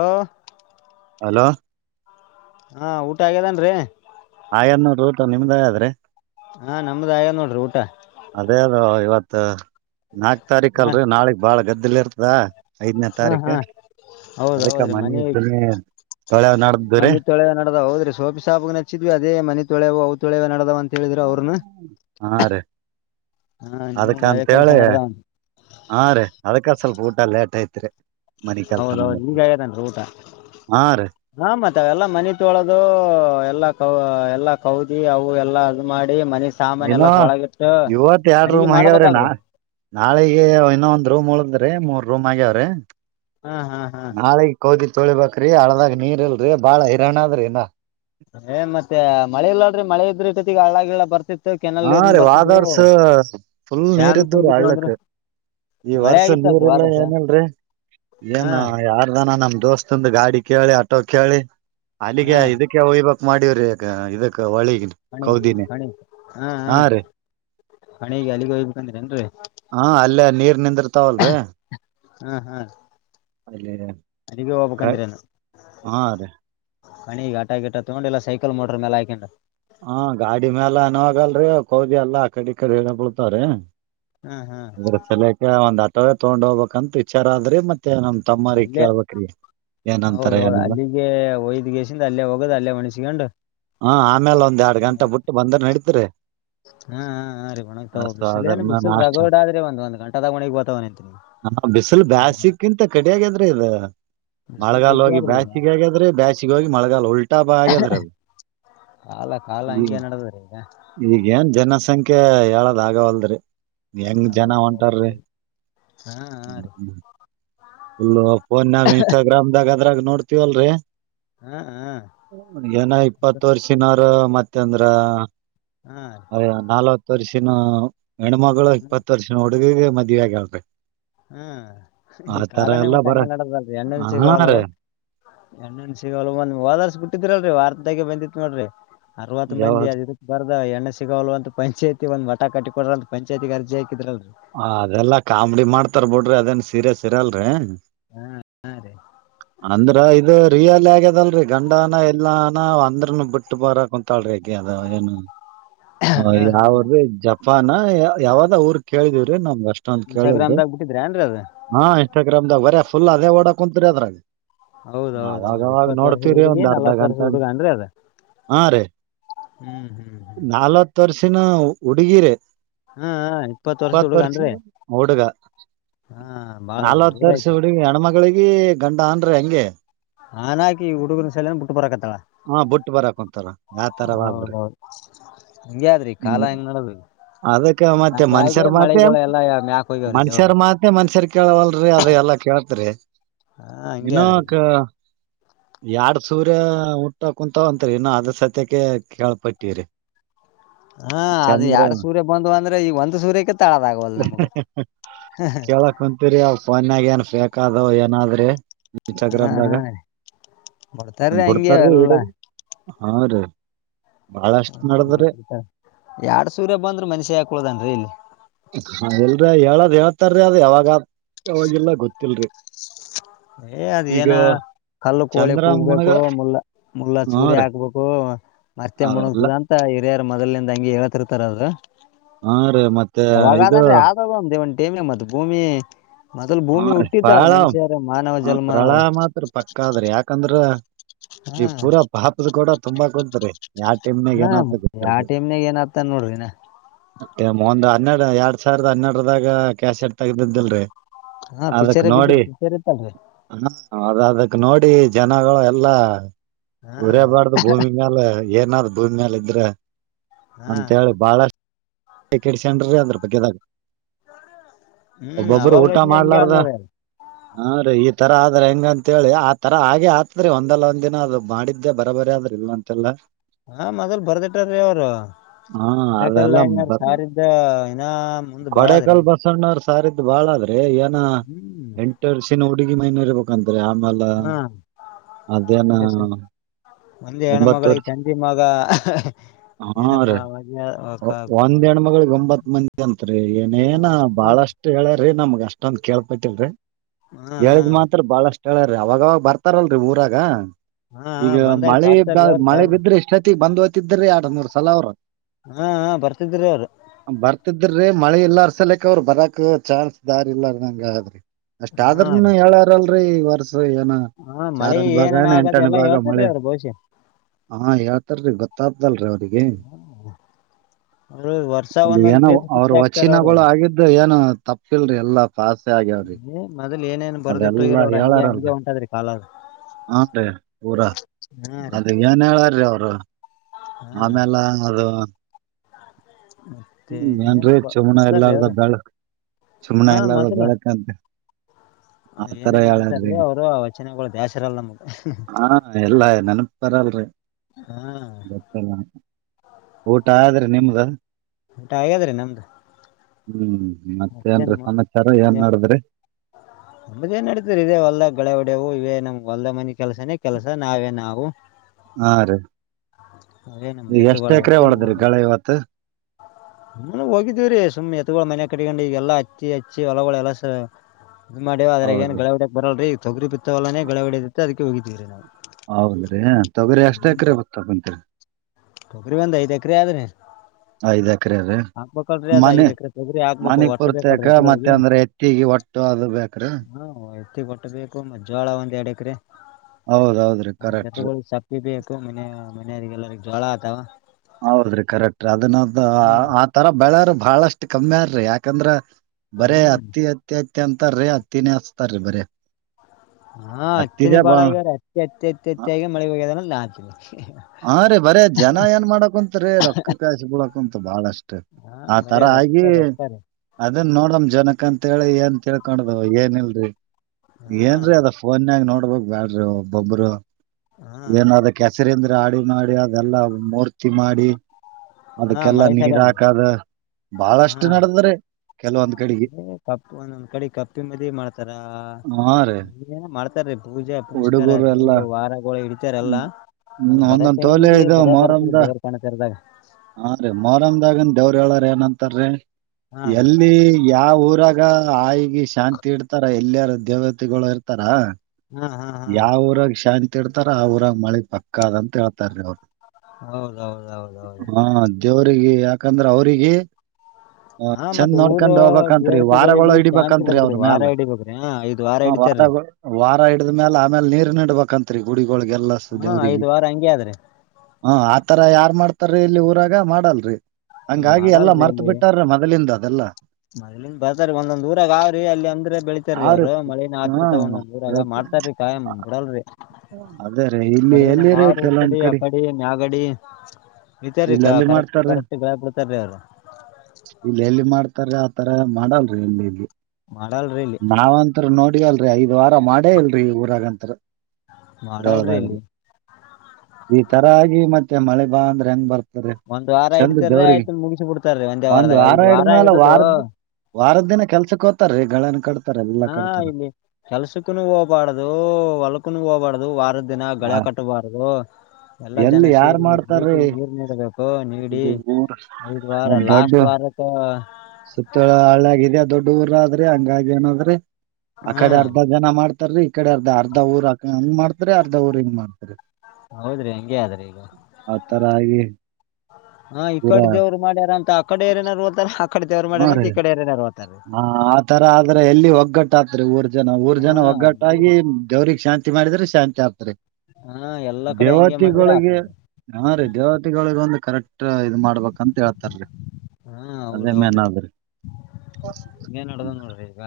ಹಾ ಹಲೋ ಹಾ ಊಟ ಆಗ್ಯದನ್ರಿ ಆನೂ ಊಟ ನಿಮ್ದಾಗ ಆದ್ರೆ [unintelligible] ಹಾ ನಮ್ದ್ ಆಗದ್ ನೋಡ್ರಿ ಊಟ ಅದೇ ಅದು ಇವತ್ತು ನಾಕ್ ತಾರೀಕ ಹಾ ಅಲ್ರಿ ನಾಳಗ್ ಬಾಳ್ ಗದ್ ಅಲ್ಲಿ ಇರ್ತದಾ ಹಾ ಹಾ ಅದಕ್ಕ ಹೌದ್ದ್ರಿ ಮನ ಮನಿ ಪನಿ ತೊಳೆವ್ ನಡ್ದರಿ ಮನೆತೊಳವೆ ನಡದೌದ್ರಿ ಸೋಪಿ ಸಾಪಗ ನಚ್ಚಿದ್ವಿ ಅದೇ ಮನ ತೊಳೆವು ಅವು ತೊಳವೇ ನಡ ಹಾ ರೀ ಹಾ ನಿಮೂ ನಾವೇ ಅದಕಂತ ಕೆಲಸ ಹೇಳಿ ನಡದಾವ ಹಾ ರೀ ಅದಕ್ಕ ಸ್ವಲ್ಪ ಊಟ ಲೇಟ್ ಐತ್ರಿ ಮನಿ ಕೆಲ್ಸ ಹೌದೌದು ಮಾಡಕ್ ಹಗ ಆ್ಯದನ್ರಿ ಊಟ ಹಾ ರೀ ಹ ಮತ್ತ ಎಲ್ಲಾ ಮನೆ ತೊಳದು ಎಲ್ಲ ಎಲ್ಲಾ ಕೌದಿ ಅವು ಎಲ್ಲಾ ಅದ ಮಾಡಿ ಮನಿ ಸಾಮಾನ ಎಲ್ಲಾ ಏನೋ ಸೊಳಗಿಟ್ಟು ಇವತ್ತ ಎಡು ಅಡಿಗೆ ರೂಮ್ ಹಾಗಗ್ಯವ್ರೇನಾ ಮಾಡ್ಬೇಕಲ್ರಿ ನಾಳಿಗೆ ಇನ್ನೊ ಒ ರೂಮ್ ಉಳದ್ರೆ ಮೂರ್ ರೂಮ್ ಆಗ್ಯಾವ್ರೆ ಹ ಹಹ ತೊಳಿಬಕ್ರಿ ಹಳದಾಗ ನೀರ್ ಇಲ್ರಿ ಬಾಳ ಹಿರಣಾ ಆದ್ರಿ ನಾ ಮತ್ತೆ ಮಳೆ ಇಲ್ಲಾಡ್ರಿ ಮಳೆ ಇದ್ರೆ ಜೊತಿಗ ಹಳ್ಳಳಾಗಿಲ್ಲ ಬರ್ತಿತ್ತು ಕೆನಲ್ ಹಾ ನೀರ್ನ್ ರೀ ವಾದ ಬರ್ತಿದ್ವು ವರ್ಸ ಫುಲ್ ಡ್ಯಾಮ್ ನೀರಿತ್ತು ತುಂಬಿದ್ವು ಹಳ್ಳಕ್ಕ ಅಂದ್ರ ಹಳ್ಳ್ಳಕ್ ಈ ಮಳೆ ವರ್ಷ ನೀರ್ ಆಗಿತ್ತಲ್ರಿ ಇಲ್ಲ ವಾದಸ ಏನಲ್ರಿ ಹಾ ಏನ್ ಯಾರ್ದನ ನಮ್ ದೋಸ್ತಂದು ಗಾಡಿ ಕೇಳಿ ಅ ಟಕಿಯಾಳಿ ಅಲ್ಲಿಗೆ ಹಾ ರೀ ಇದಕ್ಕೆ ಹಯ್ಬೇಕ ಮಾಡಿವವ್ರಾ ಇದಕ್ಕೆ ಒಳ್ಳಗಿನ ಕಣಿಗ್ ಕೌದಿನೇ ಕಣಿಗ್ ಹಾ ಹಾ ರೀ ಹಣೆಗೆ ಅಲ್ಲಿಗೆ ಹೋಗ್ಬೇಕಂದ್ರ ಏನ್ರಿ ಹಾ ಅಲ್ಲೇ ನೀರ್ನಿಂದ ಇರ್ತಾವಲ್ರಿ ಹ್ಮ್ ಹ್ಮ್ ಅದಲ್ಲ ಅಗ ಓಬ ಕಂತರು ರೀ ಕಣಿಗ್ ಆಟಾ ಗಿಟ ತಗೊಂಡಿಲ್ಲ ಸೈಕಲ್ ಮೋಟ್ರ ಮೇಲೆ ಹಾಕಂಡ ಹಾ ಗಾಡಿ ಮ್ಯಾಲ ಅನವಾಗಲ್ರಿ ಕೌದಿ ಎಲ್ಲಾ ಆ ಕಡೆ ಕಡೆ ಹೇಳ ಬಳ್ತವ್ರೀ ಹಾ ಹಾ ಅ್ರ ಸಲಕ್ಕೆ ಒಂದ್ ಹತ್ತು ತವೆ ತಗೊಂಡ್ ಹೋಗ್ಬೇಕಂತ ವಿಚಾರ ಆದ್ರೆತ್ತೆ ಅಲ್ಲೇ ಏನಂತಾರ ಹೌದೌದು ಏನಲ್ಲ ಅಲ್ಲಿಗೆ ಒಯ್ದ್ ಗೇಸಿಂದ ಅಲ್ಲೇ ಹೋಗೋದುಅಲ್ಲೇ ಮಣಸ್ಕಂಡು ಹಾ ಆಮೇಲೆ ಒಂದ್ ಎರಡ್ ಗಂಟ ಬಿಟ್ಟು ಬಂದ್ರ ನಡತ್ರರಿ ಹಾ ರೀ ಒಣಗ್ತಾವ ಬಿಸಲ್ ಏನು ಬಿಸಿಲ್ ನಾಷ್ಟ ರಗೋಡ್ ಆದ್ರೆ ಒಂದ್ ಒಂದ್ ಗಂಟೆ ತಗೋಡಗ್ ಬತವಂತನಿ ಹ ಮಳೆಗಾಲಲ್ ಹೋಗಿ ಬ್ಯಾಸಸಿಗೆ ಆಗಾದ್ರೆ ಬ್ಯಾಸಿಗೆ ಹೋಗಿ ಮಳಗಾಲ ಉಲ್ಟಿ ಹಾಗಗಾದ್ರೆ ಅದು ಕಾಲ ಕಾಲ ಹಂಗಗೆ ನಡದ್ರ ಈಗ ಸಂಖ್ಯೆ ಏಳದ್ ಆಗವಲ್ರಿ ಹೆಂಗ್ ಜನ ಹೌದು ಹೊಂಟಾರೀ [inaudible] ಹಾ ಹಾ ರೀ ಫೋನ್ಗ ಇನ್ಸ್ಟಾಗ್ರಾಮದಾಗ ಅದ್ರಾಗ ನೋಡಿ ಮಾಡ್ತೀವಲ್ರಿ ಹಾ ಹಾ [unintelligible] ಇಪ್ಪತ್ತು ವರ್ಷನೂರು ಮತ್ತೆ ಮತ್ತೆಂದ್ರ ಹಾ ಅದ ನಾಲ್ವತ್ತು [unintelligible] ಚನ್ನ ಹೆಣ್ಣ್ಮಗಳು ಹ್ಮ್ ಇಪ್ಪತ್ತು ವರ್ಷ ನೋಡಿ ಹಡುಗಗೆ ಮದ್ವೆ ಆಗ್ಯಾಲ್ರಿ ಹ್ಮ್ ಈ ಕಾಲನೇ ಮತ್ತೆ ಬರ ಹಂಗ ನಡದಲ್ರಿ ಹೆಣ್ಣನ್ ಹಾ ಸಿಗೋಲ್ಲು ರೀ ಹೆಣ್ಣೇ ಸಿಗೋಲು ಒಂದ್ ಓದಾರ್ಸ ಬಿಟ್ಟಿದ್ರಲ್ರಿ ವಾರದಾಗ ಬಂದಿ ನೋಡ್ರಿ ಅರವತ್ ಯಾವ ಮಂದಿ [unintelligible] ಹೆಣ್ಣು ಸಿಗೋಲ್ ಅಂತ ಪಂಚಾಯತಿ ಒಂದು ಮಠ ಕಟ್ಟಿ ಕೊಡ್ರಿ ಅಂತ ಪಂಚಾಯಿತಿಗೆ ಅರ್ಜಿದ್ರಲ್ರಿ ಹಾ ಅದೆಲ್ಲಾ ಕಾಮಿಡಿ ಮಾಡ್ತಾರ ಬಿಡ್ರಿ ಅದೇನ್ ಸೀರಿಯಸ್ ಇರಲ್ರಿ ಹಾ ಹಾ ರೀ ಅಂದ್ರ ಇದು ರಿಯಾಲ ಆಗ್ಯದಲ್ರರಿ ಗಂಡ ಅನ ಎಲ್ಲ ಅನ ಅಂದ್ರನು ಬಿಟ್ಟು ಬರ ಕುಂತಾಳೀಗ ಅದು ಏನು ಹಾ ಯಾವರೀ ಫಾನ ಯಾವುದು ಊರು ಕೇಳಿದಿವ್ರಿ ನಮ್ ಅಷ್ಟೊಂದು ಕೇಳಲ್ರಿ ದಾಗ್ ಬಿಟ್ಟಿದ್ರೇನ್ರಿ ಅದ ಹಾ ಇನ್ಸ್ಟಾಗ್ರಾಮ್ ದರ ಫುಲ್ ಅದೇ ಓಡೋಕ್ಕೆ ಕುಂತೀರಿ ಅದ್ರೆಗೇ ಹೌದೌದ ಹೌದು ಇಪ್ಪತ್ತು ವರ್ಷದ ಹುಡ್ಗಿ ಒಂದ್ ಅರ್ಧ ನಲವತ್ ಗಂಟೆ ವರ್ಷದ ಹಂಗ್. ಹುಡ್ಗ ಅಂದ್ರೆ ಅದ ಹಾ ರೀ [inaudible] ಹ್ಮ್ ಹ್ಮ್ ಹ್ಮ್ ನಲ್ವತ್ ವರ್ಷಿನ ಹುಡುಗಿರೆ ಹಾ ಹಾ ಇಪ್ಪತ್ತ್ ವರ್ಷದ್ ಇಪ್ಪತ್ ವರ್ಷ ಹುಡ್ಗನ್ರಿ ಹುಡುಗ ಹಾ ಬಾಳ ನಾಲ್ವತ್ ದೂರ ವರ್ಷ ಐತ ಹುಡುಗಿ ಹೆಣ್ಮಳಿಗೆ ಗಂಡ ಆನ್ರಿ ಹೆಂಗೆ ನಾನಾಕಿ ಹುಡುಗರ ಸೈಲ ಬಿಟ್ಟು ಬರಕತ್ತಳ ಹಾ ಬಿಟ್ಟು ಬರಾಕ್ [inaudible] ಹೌದೌದು ಹ್ಮ್ [inaudible] ಅದಕ್ಕೆ ಮತ್ತೆ ಹಂಗಾಗಿ ಮನುಷ್ಯರ ಮಾತ ಮಳೆಗಳು ಎಲ್ಲಾ ಮ್ಯಾಕ್ [inaudible] ಹೋಗ್ಯಾವ್ರಿ ದೇವ್ರು ಮನುಷ್ಯರ ಮಾತ ಮನುಷ್ಯರ್ ಕೇಳವಲ್ರರಿ ಅದ ಎಲ್ಲಾ ಕೇಳ್ತರಿ ಹಾ ಹಂಗೇ ಅನ್ರಿ ಎಡ್ ಸೂರ್ಯ ಊಟ ಕುಂತ ಅಂತರಿ ಇನ್ನು ಅದ ಸತ್ಯಕ್ಕೆ ಕೇಳ್ಪಟ್ಟಿರಿ ಹಾ ಅದು ಎರಡು ಸೂರ್ಯ ಬಂದ ಅಂದ್ರೆ ಈಗ ಒಂದ್ ಸೂರ್ಯಕ ತಳದ ಆಗಲ್ಲ ನಮ್ಗ ಬೇಕಾದವ ಏನಾದ್ರೆ ಹಾ ಇನ್ಸ್ಟಾಗ್ರಾಮ್ದಗ ಹಾ ಬಿಡ್ತಾರ್ರೀ [inaudible] ಹಂಗೆ ಬಿಡ್ತಾರೀ ಎಲ್ಲಾ [inaudible] ಹಾ ರೀ [unintelligible] ನಡದ್ರಿ ಎರಡ್ ಸೂರ್ಯ ಬಂದ್ರರು ಮನುಷ್ಯ ಯಾಕೆ ಉಳಿದನ್ರೀ ಹ ಎಲ್ರ ಹೇಳದ್ ಹೇಳ್ತಾರಿ ಅದ್ ಯಾವಾಗ ಅವಾಗೆಲ್ಲ ಗೊತ್ತು ತಿಳ್ರಿ ಏಯ ಅದ್ ಏನ ಕಲ್ಲು ಕೋಳಿ ಚಂದ್ರ ಮುಣಗ ಕೂಗ್ಬೇಕು ಮುಲ್ಲ ಮುಲ್ಲ ಹಾ ಚೂರಿ ರೀ ಹಾಕ್ಬೇಕು ಮತ್ತೆ ಅವೆಲ್ಲ ಮುಣಗ್ತದ ಅಂತ ಹಿರಿಯರ್ ಮೊದ್ಲಿಂದ ಹಂಗಿ ಹೇತಿರ್ತಾರ ಅದು ಹಾ ರೀ ಮತ್ತೆ ಯಾವಾಗ ಇದು ಅದನ್ರಿ ಆದದ ಒಂದ್ ಒಂದ್ ಮತ್ ಭೂಮಿ ಮೊದಲು ಹಾ ಭೂಮಿ ರೀ ಹುಟ್ಟಿದ್ದ ಅ ಬಾಳ ಮನುಷ್ಯ ಹಾ ಪ್ರಳಯ ಮಾತ್ರ ಪಕ್ಕ ಆದ್ರ ಯಾಕಂದ್ರ ಹ ಈ ಹಾ ಪೂರಾ ಪಾಪಸ್ ಕೂಡ ತುಂಬಾ [inaudible] ಯಾವ ಟೈಮ್ನಾಗ ಹಾ ಏನ್ ಆಗ್ತದೆ ಯಾವ ಗೊತ್ತಿಲ್ಲ ಟೈಮ್ನಾಗ ಏನ್ ಆತದ್ ನೋಡ್ರಿ ಇನ್ನ ಟೈಮ್ ಒಂದು ಹನ್ನೆಡ ಎರಡ್ ಸಾವಿರದ ಹನ್ನೆರಡದಾಗ ಕ್ಯಾಶೆಟ್ ತಗ್ದಿದ್ದಲ್ರರಿ ಹಾ ಅದಕ್ ಬಿದ್ದಿ ನೋಡಿ ಇತ್ತಲ್ರಿ ಹ ಅದ ಅದಕ್ ನೋಡಿ ಜನರೂ ಎಲ್ಲಾ ಹಾ ಉರೇ ಬಾರ್ದು ಭೂಮಿ ಮ್ಯಾಲ ಏನಾರೂ ಭೂಮಿಮೇಲೆ ಇದ್ರೆ ಹಾ ಅಂತ ಹೇಳಿ ಬಾಳಷ್ಟ ತಲೆಕೆಡಿಸಿ ಸಂಡ್ರೀ ಅದ್ರ ಬಗ್ಗೆ ಎಲ್ಲಾ ಹ್ಮ್ ಊಟ ಅವಾಗಷ ಎಂಗ ಮಾಡ್ಲಾರ್ದ ಅನ್ನೋರು ಹಾ ರೀ ಈ ತರ ಆದ್ರ ಹೆಂಗ ಅಂತ ಹೇಳಿ ಆ ತರ ಹಾಗೆ ಆತ್ರಿ ರಿ ಒಂದಲ್ಲ ಒಂದಿನ ಅದು ಮಾಡಿದ್ದೆ ಬರ ಬರಿ ಆದ್ರ ಇಲ್ಲ ಅಂತೆಲ್ಲಾ ಹಾ ಮೊದಲ್ ಬರ್ದಿಟೀ ಅವರು ಹಾ ಅದೆಲ್ಲಾ ಯಾಕಂದ್ರೆ ಬ- ಸಾರಿದ್ದ ಇನ ಮುಂದ ಬಾಳಾದ್ರಿ ಸಾರಿದು ಬಾಳ ಆದ್ರಿ ಹೇ ಏನಾ ಎಂಟುವಾರ್ಷಿನ ಹುಡುಗಿ ಮೈನಾರ್ ಆದ್ರೆ ಆಮೇಲೆ ಹಾ ಮಧ್ಯಾಹ್ನ ಒಂದೇ ಹೆಣ್ಣು ಒಂಬತ್ತರ್ ಮಗಳಿಗೆ ತಂದಿ ಮಗ ಹಾ ಏನಮ್ಮ ರೀ ವಜ ಕ ಗ ಒಂದ್ ಹೆಣ ಮಗಳಿಗೆ ಒಂಬತ್ ಮಂದಿ ಅತ್ರಿ ಹಾ ಏನೇನ ಬಾಳಷ್ಟು ಹೇಳ ರೀ ನಮಗ್ ಅಷ್ಟೊಂದ ಕೇಳ್ಪತಿಲ್ರರಿ ಹಾ ಹಾ ಹೇಳಿದ್ ಮಾತ್ರ ಬಾಳಷ್ಟು ಹೇಳೇಳ್ರರಿ ಅವಾಗಾಗ ಬರ್ತಾರಲ್ರರಿ ಊರಾಗ ಹಾ ಹ ಬಂದ ಮಳೆ ಬ ಮಳೆ ಬಿದ್ರೆ ಇಷ್ಟೊತ್ತಿಗ್ ಬಂದೋ ತ್ತಿದ್ರಿ ಯಾಡ್, ಮೂರ್ ಸಲ ಅವರ್ ಹಾ ಹಾ ಬರ್ತಿದ್ರಿ ಅವ್ರು ಬರ್ತಿದ್ರ ಬರ್ತಿತ್ ರೇ ಮಳೆ ಇಲ್ಲ ಅರ್ಸಲೆಕ್ ಅವರು ಬರಾಕ್ ಚಾನ್ಸ್ ದಾರಿ ಇಲ್ಲಾರದಂಗ್ ಅದರಿ. ಅಷ್ಟ ಹಾ ಆದ್ರೂನು ರೀ ಹೇಳ್ಯಾರಲ್ ಬರೇ ಈ ವರ್ಷ ದೋ ಏನ ಹಾ ಮಳಿ ಚಾರನನೆ ಭಾಗ, ಏನೇನ್ ಆಗದ್ ಎಂಟನೆ ಎಲ್ಲಾ ಭಾಗ ಹೇಳ್ತಾರ್ರಿ ಮಳೆ ಐತಿ. ಅವ್ರು ಬಹುಶಃ ಹಾ ಹೇಳ್ತಾರಿ ಗೊತ್ತಾತ್ ಅಲ್ರಿ ಅವ್ರಿಗೆ ಅವ್ರು ವರ್ಷ ಅಲ್ಲಿ ಒಂದೊಂದ್ ಏನೋ ಪೇಜ್ ಅವ್ರ ಕಿತ್ತಿ ಹಾಕ್ತಾರ ಅವ್ರು ವಚಿನಳ ಆಗಿದ್ದ ಏನ್ ತಪ್ಪಿಲ್ರಿ ಎಲ್ಲಾ ಪಾಸ್ ಆಗ್ಯಾವರಿ. ಏ ಮೊದಲ್ ಏನೇನ ಬರದ ಇಟ್ಟ ಹೋಗ್ಯಾರ್ ಅವರ್ ಹಂಗೆ ಹಂಗೆ ಹೊಂಟದ್ರಿ ಕಾಲ ಅದ್. ಹಾನ್ರೀ ಊರಾ ಹಾ ರೀ ಅದ ಏನ್ ಹೇಳ್ಯಾರೀ ಅವರು. ಹಾ ಆಮೇಲಾ ಅದು ಮತ್ತೆ ಏನೇನ ಏನ್ರೀ ಚುಮುನ ಬರ್ತಾರೀ ಇಲ್ಲಾರ್ದ ಅವ್ರು ಬೆಳಕ್ ಹಾ ಚುಮುನ ಇಲ್ಲಾರ್ದ ಮೊದಲ ಬೆಳಕಂತೆ. ಆತರ ಏನೇನ ಹೇಳ್ಯಾರಿ ಅಂತಾರೀ ಅವ್ರು ವಚನಗಳು ಬ್ಯಾಸರಲ್ಲ ನಮಗ ಹಾ ಎಲ್ಲ ನೆನಪ ಬರಲ್ರಿ ಹಾ [unintelligible] ಊಟಾ ಹ್ಮು ಊಟ ಆಗ್ಯದರಿ ನಮ್ದ. ಹ್ಮು ಮತ್ತೇನ್ ಮ ಗ ನಮದೇನ್ ನಡೆದರಿ ಇಲ್ಲೆ ಹೊಲ್ದಾಗ್ ಗಳೆ ಒಡೆವು ಇವೇ ನಮ ಒಲ್ದ ಮನಿ ಕೆಲ್ಸನೇ ಕೆಲಸ ನಾವೇ ನಾವು ಹಾ ರೀ. ಅದೇ ನಮ್ ಈಗ ಎಷ್ಟ್ ಎತ್ತುಗೋಳ್ ಎಕರೆ ಆಯ್ತು ನಾವ ಹೊಡದ್ರಿ ಗಳ ಆಯ್ತು ಇವತ್ತು ಹಂಗ್ ಹೋಗಿದ್ದೀವ್ರೀ ಸುಮ್ ಎತ್ತುಗೋಳ್ ಮನ್ಯಾಗ್ ಕಡಿಗಂಡಿಗೆಲ್ಲ ಅಚ್ಚಿ ಅಚ್ಚಿ ಹೊಲಗೋಳ್ ಎಲ್ಲ ಸ ಮಾಡ್ಯಾವ ಅದ್ರಾಗ್ ಏನ್ ಹೌದು ಗಳೆ ಹೊಡ್ಯಾಕ್ ಬರಲ್ರಿ ಈ ತೋಗರಿ ಬಿತ್ತವಲನೆ ಗಳೆ ಹೋಡಿದಿತ್ತು ಅದಕ್ಕೆ ಹೋಗಿದೀವಿ ನಾವು. ಹೌದ್ರಿ ತೊಗರಿ ಎಷ್ಟ ಹ್ಮ್ ಎಕರೆ ಬತ್ತು. ಕುಂತಿರಿ ತೊಗರಿ ಒಂದ್ ಐದ್ ಎಕರೆ ಆದ್ರಿ ಐದ್ ಎಕರೆ ಅದ ಹಾಕ್ಬೇಕಲ್ರಿ ಅದ್ ಮನಿ ಐದ್ ಎಕರೆ ತೊಗರಿ ಹಾಕ್ಬೇಕು ಮನಿ ಒಟ್ಟ ಬೇಕಲ್ರಿ ಪುರ್ತೇಕ್ ಮತ್ತೆ ಎತ್ತುಗಳಿಗೆ. ಅಂದ್ರೆ ಎತ್ತಿಗೆ ಒಟ್ಟು ಅದು ಬೇಕರ್ಯ. ಎತ್ತಿಗ್ ಹೋಟ್ಟಬೇಕು ಮತ್ತ್ ಜೊಳ್ ಒಂದ, ಎರಡ ಎಕರೆ. ಹೌದ್ ಹೌದ್ರಿ ಹೌದು ಕರೆಕ್ಟ್ ರೀ ಎತ್ತಗೋಳಿಗ್ [unintelligible] ಬೇಕ ಮನ್ಯಾ ಮನೆವರಿಗೇಲ್ಲರಿಗ್ ಜ್ವಾಳ್ ಆತಾವ. ಹೌದ್ರಿ, ಕರೆಕ್ಟ್. [inaudible] ಅದನ್ನದು, ಹ್ಮ್ ಆತರ ಬೆಳಾರು [inaudible] ಬಹಳಷ್ಟು ಕಮ್ಯಾರಿ ಯಾಕಂದ್ರ. ಬರೇ ಹ್ಮ್ ಅತ್ತಿ ಅತ್ತಿ. ಅಂತರ ರೀ! ಅತ್ತಿನೇ ಹಸ್ತಾರೆ ರೀ ಬರಿ. [inaudible] ಹಾ ಅಚೀನಿ ಬಾಳ ಆಗ್ಯಾರ ಅತಿ ಅತೀ. ಅತಿ ಅತೀಯಾಗಿ ಮಳೆ ಹೋಯ್ತು. [unintelligible] ಹ, ರೀ ಬರೆ! ಜನ ಏನ್ ಮಾಡಾಕುಂತ ರೀ ರೊಕ್ಕ ಕ ಆಸೆ ಬಿಳಾಕುಂತು, ಬಾಳಷ್ಟು! ಹಾ ಆತರ ಬರೇ ಆಗಿ ರೊಕ್ಕ ರೊಕ್ಕ ರೀ ಅದನ್ ನೋಡದಮ ಜನಕ್. ಚಕ್ ಅಂತ ಹೇಳಿ ಏನ್ ತಿಳ್ಕೊಂಡಿದವ್! ಏನ್ ಇಲ್ರಿ. ಹಾ ಏನ್ರೀ, ಅದು ಫೋನ್ಯಾಗ ನೋಡು. ಒಬ್ಬಬ ಬ್ಯಾಡ್ರೊ ಒಬ್ಬಬ್ರೋ. ಹಾ ಏನದು ಕೆಸರಿಂದ. ಆಡಿ ಮಾಡಿ ಅದೆಲ್ಲ ಮೂರ್ತಿ ಮಾಡಿ. ಹಾ ಅದಕ್ಕೆಲ್ಲಾ ಮಳೆ ಶಾಲೆ ನೀರ್ ಅಂದ್ರ ಹಾಕದ. ಹಾ ಬಾಳಷ್ಟು ನಡದ್ರಿ ಕೆಲವೊಂದ್ ಕಡಿಗೆ ಕಪ್ಪು ಒಂದೊಂದ್, ಕಡೆ ಕಪ್ಪಿ ಮದಿ ಮಾಡ್ತಾರ. ಹಾ ರೀ ಇನ್ನು, ಏನೋ, ಮಾಡ್ತಾರೀ! ಪೂಜೆ ಪುನಸ್ಕಾರ. ಹುಡುಗರು ಎಲ್ಲ ದೇವರು ವಾರಗಳು ಹಿಡಿತಾರೆಲ್ಲ. ಹ್ಮ್, ಒಂದೊಂದ್ ತೋಲೆ ಇದು ಮೊರಮ್ದ ಕಣ್ ತೆರ್ದಾಗ ಹಾ ರೀ ಮೊರಮ. ದೇವ್ರ ಹೇಳಾರ ಏನಂತಾರೀ. ಹಾ [inaudible] ರೀ ಎಲ್ಲಿ ಯಾ ವುರಾಗ. ಆಯೋ ಆಯಿ [inaudible] ಶಾಂತಿ ಇಡ್ತಾರೆ ಎಲ್ಲಿ! [inaudible] ದೇವತೆಗಳು ಇರ್ತಾರಾ. ಹಾ ಹಾ ಹಾ ಯಾವ ಊರಾಗ ಶಾಂತಿ. ಇಡ್ತಾರ, ಆ ಊರಾಗ ಮಳಿ ಪ. [inaudible] ಕಾದ ಅಂತ ಹೇಳ್ತಾರೀ ಅವರ. ಹೌದೌದೌದೌದು. ಯಾಕಂದ್ರೆ, ಅವ್ರಿಗಿ. ಹ ಹಾ ಮತ್ತ್ ಚಂದ್ ಊರು ನೋಡ್ಕೊಂಡು ಹೋಗ್ಬೇಕು, ಅಂತರಿ ವಾರಗಳು ದೇವತೆಗೊಳಿಗಿ ಇಡಿಬೇಕು ಶಾಂತಿ ಅಂತರಿ ಇರ್ಬೆಕ್ರಿ ಅವ್ರ ವಾರ ಮ್ಯಾಲೆ ಹಿಡಿಬೇಕ್ರಿ ಹಾ ಐದ್ ವಾರ ಹಾ ಹಿಡಿತಾರ್ರಿ ವಾರಗಳು ವಾರ ಹಿಡದ್ಮೈಲೆ ಆಮೇಲೆ ನೀರ್. ನಡಬೇಕಂತತ್ರಿ ಗುಡಿಗ. [inaudible] ೊಳಗೆಲ್ಲಸದೆ ಹಾ ಅವ್ರಿಗೆ. ಐದ್ ವಾರ ಹಂಗೆ ಆದ್ರಿ [inaudible] ಹ ಆತರ ಯಾರ್ ಮಾಡ್ತ. ತ್ತರ ಇಲ್ಲಿ ಊರಾಗ ಮಾಡಲ್ರಿ ಇಲ್ ಹಂಗಾಗಿ ಎಲ್ಲಾ ಮರ್ತ್ ಬಿಟ್ಟಾರ ಮೊದಲಿಂದದ ಅದೆಲ್ಲ ಬರ್ತಾರೀ ಒಂದೊಂದ್ ಊರಾಗ ಆ ರೀ ಅಲ್ಲಿ ಅಂದ್ರೆ ಬೆಳಿತಾರೀ ಅವ್ರಿ ಅವ್ರು ಮಳೀನ ಹಾ ಆತಿರ್ತ ಒಂದೊಂದ್ ಊರಾಗ ಪ್ರತಿ ಮಾಡ್ತಾರೀ ಕಾಯಂ ಬಿಡಲ್ರೀ ಅದೇ ರೀ ಇಲ್ಲಿ ಮಳ ಎಲ್ಲಿರಿ ಆ್ರ ಊರ್ ಕೆಲವೊಂದ್ ಕಡೆ ಆ ಕಡೆ ಮ್ಯಾಗಡಿ ಇತಾರಿ ಇಲ್ಲ ಕ ಎಲ್ಲಿ ಕರೆಕ್ಟ್ ಮಾಡ್ತಾರೀ ಕರೆಕ್ಟ್ ಗಳೇಕ್ ಬಿಡ್ತಾರೀ ಅವರು ತರ ಮಾಡಲ್ರಿ ಎಲ್ಲಿ ಇಲ್ಲಿ ಮಾಡಲ್ರಿ ಇಲ್ಲಿ ನಾವಂತ್ರೂ ನೋಡಿ [unintelligible] ವಾರ ಮಾಡೇ ಇಲ್ರೀ ಊರಾಗ ಹ. [inaudible] ಮಾಡಲ್ರಿ ಇಲ್ಲಿ. ಈ ತರ ಆಗಿ ಮತ್ತೆ ಮಳೆ ಬಾ ಅಂದ್ರೆ ಹೆಂಗ್ ಬರ್ತ ಒಂದ್ ವಾರ ಇಡ್ತಾರ ಆಯ್ತ ಮುಗಿಸಿ ಬಿಡ್ತಾರೀ ಒಂದೇ ಒಂದ್ ವಾರದಾಗ ಐದು ವಾರ ಹಿಡ್ದ್ಮ್ಯಾಲ ಹಿಡದು ವಾರದ ವಾರದ ದಿನ ಕೆಲ್ಸಕ್ಕೆ ಹೋತಾರೀ ಗಳನ್ ಕಡ್ ಹಾ ಇಲ್ಲಿ ಕೆಲ್ಸಕ್ಕೂನು ಹೋಗಬಾರ್ದು ಹೊಲಕುನು ಹೋಗಬಾರಡ್ದ ವಾರದ್ದ ದಿನ ಆ ಗಳೆ ಕಟ್ಟಬಾರದೂ ಎಲ್ಲಾ ಎಲ್ಲಿ ಜನ ಯಾರ್ ಸೇರಿ ಬೇಟ ಮಾಡ್ತಾರ್ರಿ ನೀರ್ ನೀಡ್ಬೇಕು ನೀಡಿ ಇದು ಊರ್ ಐದ್ ವಾರ ದೊಡ್ಡ ಲಾಸ್ಟ್ ವಾರಕ್ಕ ಸುತ್ತಳ ಹಳ್ಳಾಗಿದೆ ದೊಡ್ಡ ಊರ್ ಆದ್ರಿ ಹಂಗಾಗಿ ಏನಾದ್ರೆ ಆ ಹಾ ಕಡೆ ಅರ್ಧ ಜನ ಮಾಡ್ತ ಈ ಕಡೆ ಅರ್ಧ ಅರ್ಧ ಊರ್ಂಗ ಮಾಡತಾರೀ ದವ್ರು ಹಿಂಗ್ ಮಾಡ್ತಾರೀ ಹೌದ್ರಿ ಹಂಗೆ ಆದ್ರಿ ಈಗ ಆ ತರ ಆಗೀ ಹಾ ಈ ಕಡೆ ದೇವ್ರು ಮಾಡ್ಯಾರ ಅಂತ ಕಡೆ ಏರ್ಯಾನವ್ರ ರೋಥರ ಅಕಡೆ ದೇವ್ರು ಮಾಡ್ಯಾರಂತ ಈಕಡೆ ಏರಿಯಾದವ್ರು ಹಾ ಆ ತರ ಆದ್ರ ಎಲ್ಲಿ ಒಗ್ಗ [unintelligible] ಜನ ಊರ್ ಹಾ ಜನ ಒಗ್ಗಟ್ಟಾಗಿ ದೇವ್ರಿಗೆ ಶಾಂತಿ ಮಾಡಿದ್ರೆ ಶಾಂತಿ ಆಗ್ತ ಹಾ ಎಲ್ಲಾ ಕಡೆ ಹಂಗೆ ಮಾಡಿದ್ರ ಆತ ದೇವತಿಗಳಿಗೆ ಹಾ ರೀ ದೇವತಿಗಳಿಗೆ ಒಂದು ಕರೆಕ್ಟ್ ಇದ ಮಾಡ್ಬೇಕಂತ ಹೇಳ್ತಾರಿ ಹಾ ಅದೇ ಹೌದ್ ಹೌದ್ರಿ ಮೇನದ್ರಿ ಹಂಗೆ ನಡ್ದದ ನೋಡ್ರಿ ಈಗ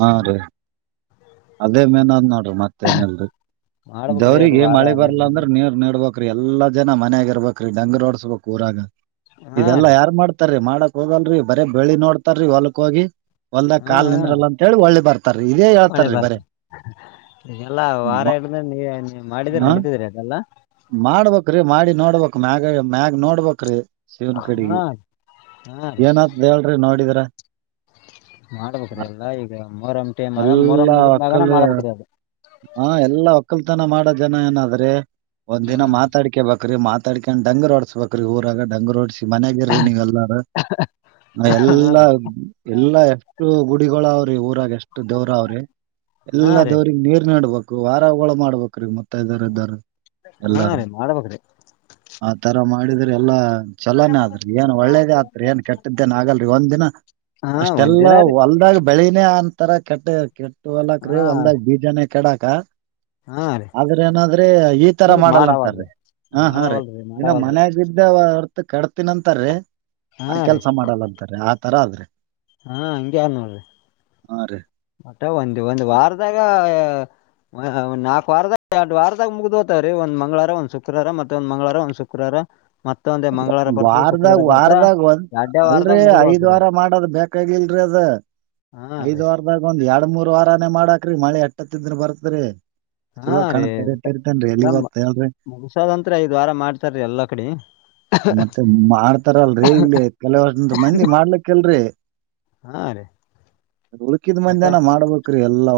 ಹಾ ರೀ ಅದೇ ಮೇನ್ದ್ ನೋಡಿ ಮತ್ತೇನಲ್ರರಿ ಮಾಡ್ಬೇಕ್ರಿ ಅದು ದವ್ರಿಗೆ ವಾರ ಮಳೆ ಎಲ್ಲ ಬರ್ಲ್ಲ ಹಿಡ್ದು ಅಂದ್ರೆ ನೀರ್ ನೀಡ್ಬೇಕ ಕ್ರೀ ಎಲ್ಲಾ ಜನ ಮನ್ಯಾಗ ಇರ್ಬೇಕ್ರೀ ಡಂಗುರ ಹೊಡಸ್ಬೇಕ್ ಊರಾಗ ಹಾ ಇದೆಲ್ಲ ರೀ ಯಾರು ಮಾಡ್ತಾರೆ ಮಾಡ ಹೋಗದಲ್ರಿ ಬರ ಬಳಿ ನೋಡ್ತಾರೀ ಒ ಿ [unintelligible] ಒಂದದಾಗ ಕಾಲ್ ನಿಂದ್ರಲ್ಲ ಅಂತೇಳಿ ಒಳ್ಳೆ ಬರ್ತಾರೆ ಒಳೆ ಬರ್ತ ಈಗೆಲ್ಲ ವಾರ ಹ ಹಿಡ ನೀ ನೀ ಮಾಡಿದ್ರ ನಡತಿದ್ರಿ ಅದೆಲ್ಲ ್ರೀ ಮಾಡಿ ನೋಡ್ಬೇಕಕ್ ಮ್ಯಾಗ ಮ್ಯಾಗ ನೋಡ್ಬ್ರೀ ಶಿವನ್ ಹಾ ಕಡೆಗೆ ಹಾ ರೀ ಏನಾದ ಹೇಳ್ರಿ ನೋಡಿದರ ಮಾಡ್ಬೇಕ್ರಿ ಎಲ್ಲ ಈಗ ಮರಂ್ ಟೈಮ್ ಅದ ಮರಂ್ ಎಲ್ಲಾ ಮುಗಿದ ಮಾಗನ ಒಕ್ಕಲ್ ಮಾಡ್ಬೇಕ್ರಿ ಅದು ಹಾ ಎಲ್ಲಾ ಒಕ್ಕಲ್ತನ ಮಾಡ ಜನ ಏನಾದ್ರೀ ಒಂದ ಹಾ ದಿನ ಮಾತಾಡ್ಕಬೇ ಬಕ್ರ ಮ ಮಾತಾಡೊಂಡ ಂಗರ್ರಡಸ್ಬೇಕ್ರ ಊರಾಗ ಡಂಗುರ ಓಡ್ಸಿ ಮನಗೆರಿ ನೀ ಎಲ್ಲಾರ ಹಾ ಎಲ್ಲಾ ರೀ ಎಲ್ಲಾ ಎಷ್ಟು ಗುಡಿ ಅವ್ರೀ ಊರಾಗೆ ಎಷ್ಟು ದವರ ಅವ್ರೆ ಹಾ ಎಲ್ಲಾ ರೀ ದವ್ರಗ್ ನೀ ನಡ್ಬೇಕು ವಾರ ಹೋಳ ಮಾಡ್ಬೇಕ್ರೀ ಮತ್ತ ಇದ್ದಾರ ಇದ್ದಾರ ಹಾ ಎಲ್ಲಾರ ರೀ ಮಾಡ್ಬೇಕ್ರಿ ಆತರ ಮಾಡಿದರೆ ಎಲ್ಲಾ ಚಲೋನೇ ಆದ್ರಿ ಏನ್ ಒಳ್ಳೇದ ಆತ್ರಿ ಏನ್ ಕೆಟ್ಟ್ದೇನ್ ಆಗಲ್ರಿ ಒಂದ್ಿನ ಹಾ ಒಂದ್ ಅಷ್ಟೆಲ್ಲಾ ದಿನ ರೀ ಒಲ್ದಾಗ ಬೆಳಿನೇ ಅಂತರ ಕೆಟ್ಟ ಕೆಟ್ಟ ಹೊಲಕ ರೀ ಹಾ ಒಲ್ದಾಗ್ ಬೀಜಾನೇ ಕೆಡಾಕ ಹಾ ರೀ ಆದ್ರೆ ಏನಾದ್ರೆ ಈ ತರ ಇಲ್ ಮಾಡಲ್ಲಂತಾರೀ ಮಾಡವಲ್ರಿ ಹ ಹಾ ರರಿ ಮಾಡವಲ್ರಿ ಇನ್ನು ಮಾಡವಲ್ರಿ ಮನ್ಯಾಗಿದ್ದ ಕಡ್ತಿನಂತಾರೀ ಆ ಹಾ ರೀ ಕೆಲ್ಸ ಮಾಡಲ್ಲಂತಾರೆ ತರ ಆದ್ರೆ ಹಾ ಹಂಗಗೆ ಯಾರ ನೋಡ್ರಿ ಹಾ ರೀ ಮತ್ತೆ ಒಂದು ಒಂದು ವಾರದಾಗ ನಾಲ್ಕು ವಾರದ ಎರಡ್ ವಾರದಾಗ ಮುಗ್ದ್ ಹೋತವ್ರೀ ಒಂದ್ ಮಂಗಳಾರ ಒಂದ್ ಶುಕ್ರವಾರ ಮತ್ತೆ ಒಂದ್ ಮ್ವಾರ ಒಂದ್ ಶುಕ್ರವಾರ ಮತ್ತೊಂದೇ ಮಂಗಳವಾರ ಬರ್ತದ ವಾರದಾಗ ಶುಕ್ರವಾರ ಬರ್ತಾ ವಾರದಾಗ ಒಂದ ಎರಡೇ ವಾರದಾಗ ಅಲ್ರರಿ ಮುಗ್ದು ಐದ್ ಹೋತ್ರಿ ವಾರ ಅದು ಮಾಡದ್ ಬೇಕಾಗಿಲ್ರಿ ಅದ್ ಹಾ ರೀ ಐದ್ ವಾರದಾಗ ಒಂದ್ ಎರಡ್ ಮೂರ್ ವಾರಾನೇ ಮಾಡಾಕ್ರೀ ಮಳಿ ಎಟ್ಟತ್ತಿದ್ರ ಬರ್ತ್ರಿ ಹಾ ರೀ ಹೋಗ್ತ ಹೇಳ್ರಿ ಮಸಾದಂತ್ರ ಐದ್ ವಾರ ಮಾಡ್ತಾರೀ ಎಲ್ಲಾ ಕಡೆ ಮತ್ತೆ ಮಾಡ್ತಾರಲ್ರೀ ಇಲ್ಲಿ ಕೆಲವರ್ಷ ಮಂದಿ ಮಾಡ್ಲಿಕ್ಕಲ್ರರಿ ಹಾ ರೀ ಹುಡುಕಿದ ಮಂದಿಏನ ಮಾಡ್ಬೇಕ್ರೀ ಎಲ್ಲ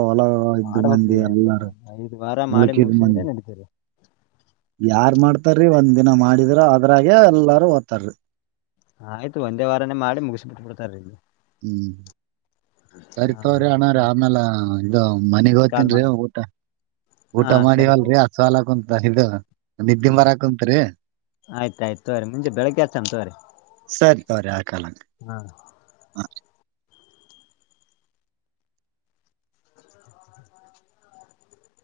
ಮಾಡ್ಬೇಕ ಎಲ್ಲ ನಾ ಐದ ವಾರ ಮಾಡಿ ಉಳ್ಕಿದ್ ಮುಗಿಸಿದ್ರೆ ಮಂದಿ ನಡತೇವೆ ಯಾರ್ ಮಾಡ್ತಾರಿ ಒಂದ್ ದಿನ ಮಾಡಿದ್ರ ಅದ್ರಾಗೆ ಎಲ್ಲಾರು ಓದ್ತಾರಿ ಆಯ್ತು ಒಂದೇ ವಾರಾನೇ ಮಾಡಿ ಮುಗಿಸಿ್ಬ ಬಿಟ್ಟುಬಿಡ್ತಾರ ಇಲ್ಲಿ ಹ್ಮ್. ಹಾ ಕರಿತವ್ರಿ ಅಣ ರೀ ಸರಿ ಆಮೇಾಲ ಇದು ಮನೆಗ್ ಮತ್ತ್ ಹೋಗ್ತನ್ ರೀ ಮಾಡಮ್ ಊಟ. ಊಟ ಹಾ ಸರಿ ಮಾಡಿವಲ್ರರಿ ತೋರಿ ಅಸವಾಲಕ್ಕ ಉಂಂತ. ಇದು. ನಿದ್ದೆ ಹಾ ಮರಾಕಂತ್ರಿೀ ಆಯ್ತ್ ಆಯ್ತ್ ತೋರಿ ಮುಂಜೆ ಬೆಳಗ್ಗೆ ಹಚ್ಚಮ್ ತೋರಿ ಸರಿ ಸರಿ ಆಾಕಲ್ಲಂಗ. ಹಾ.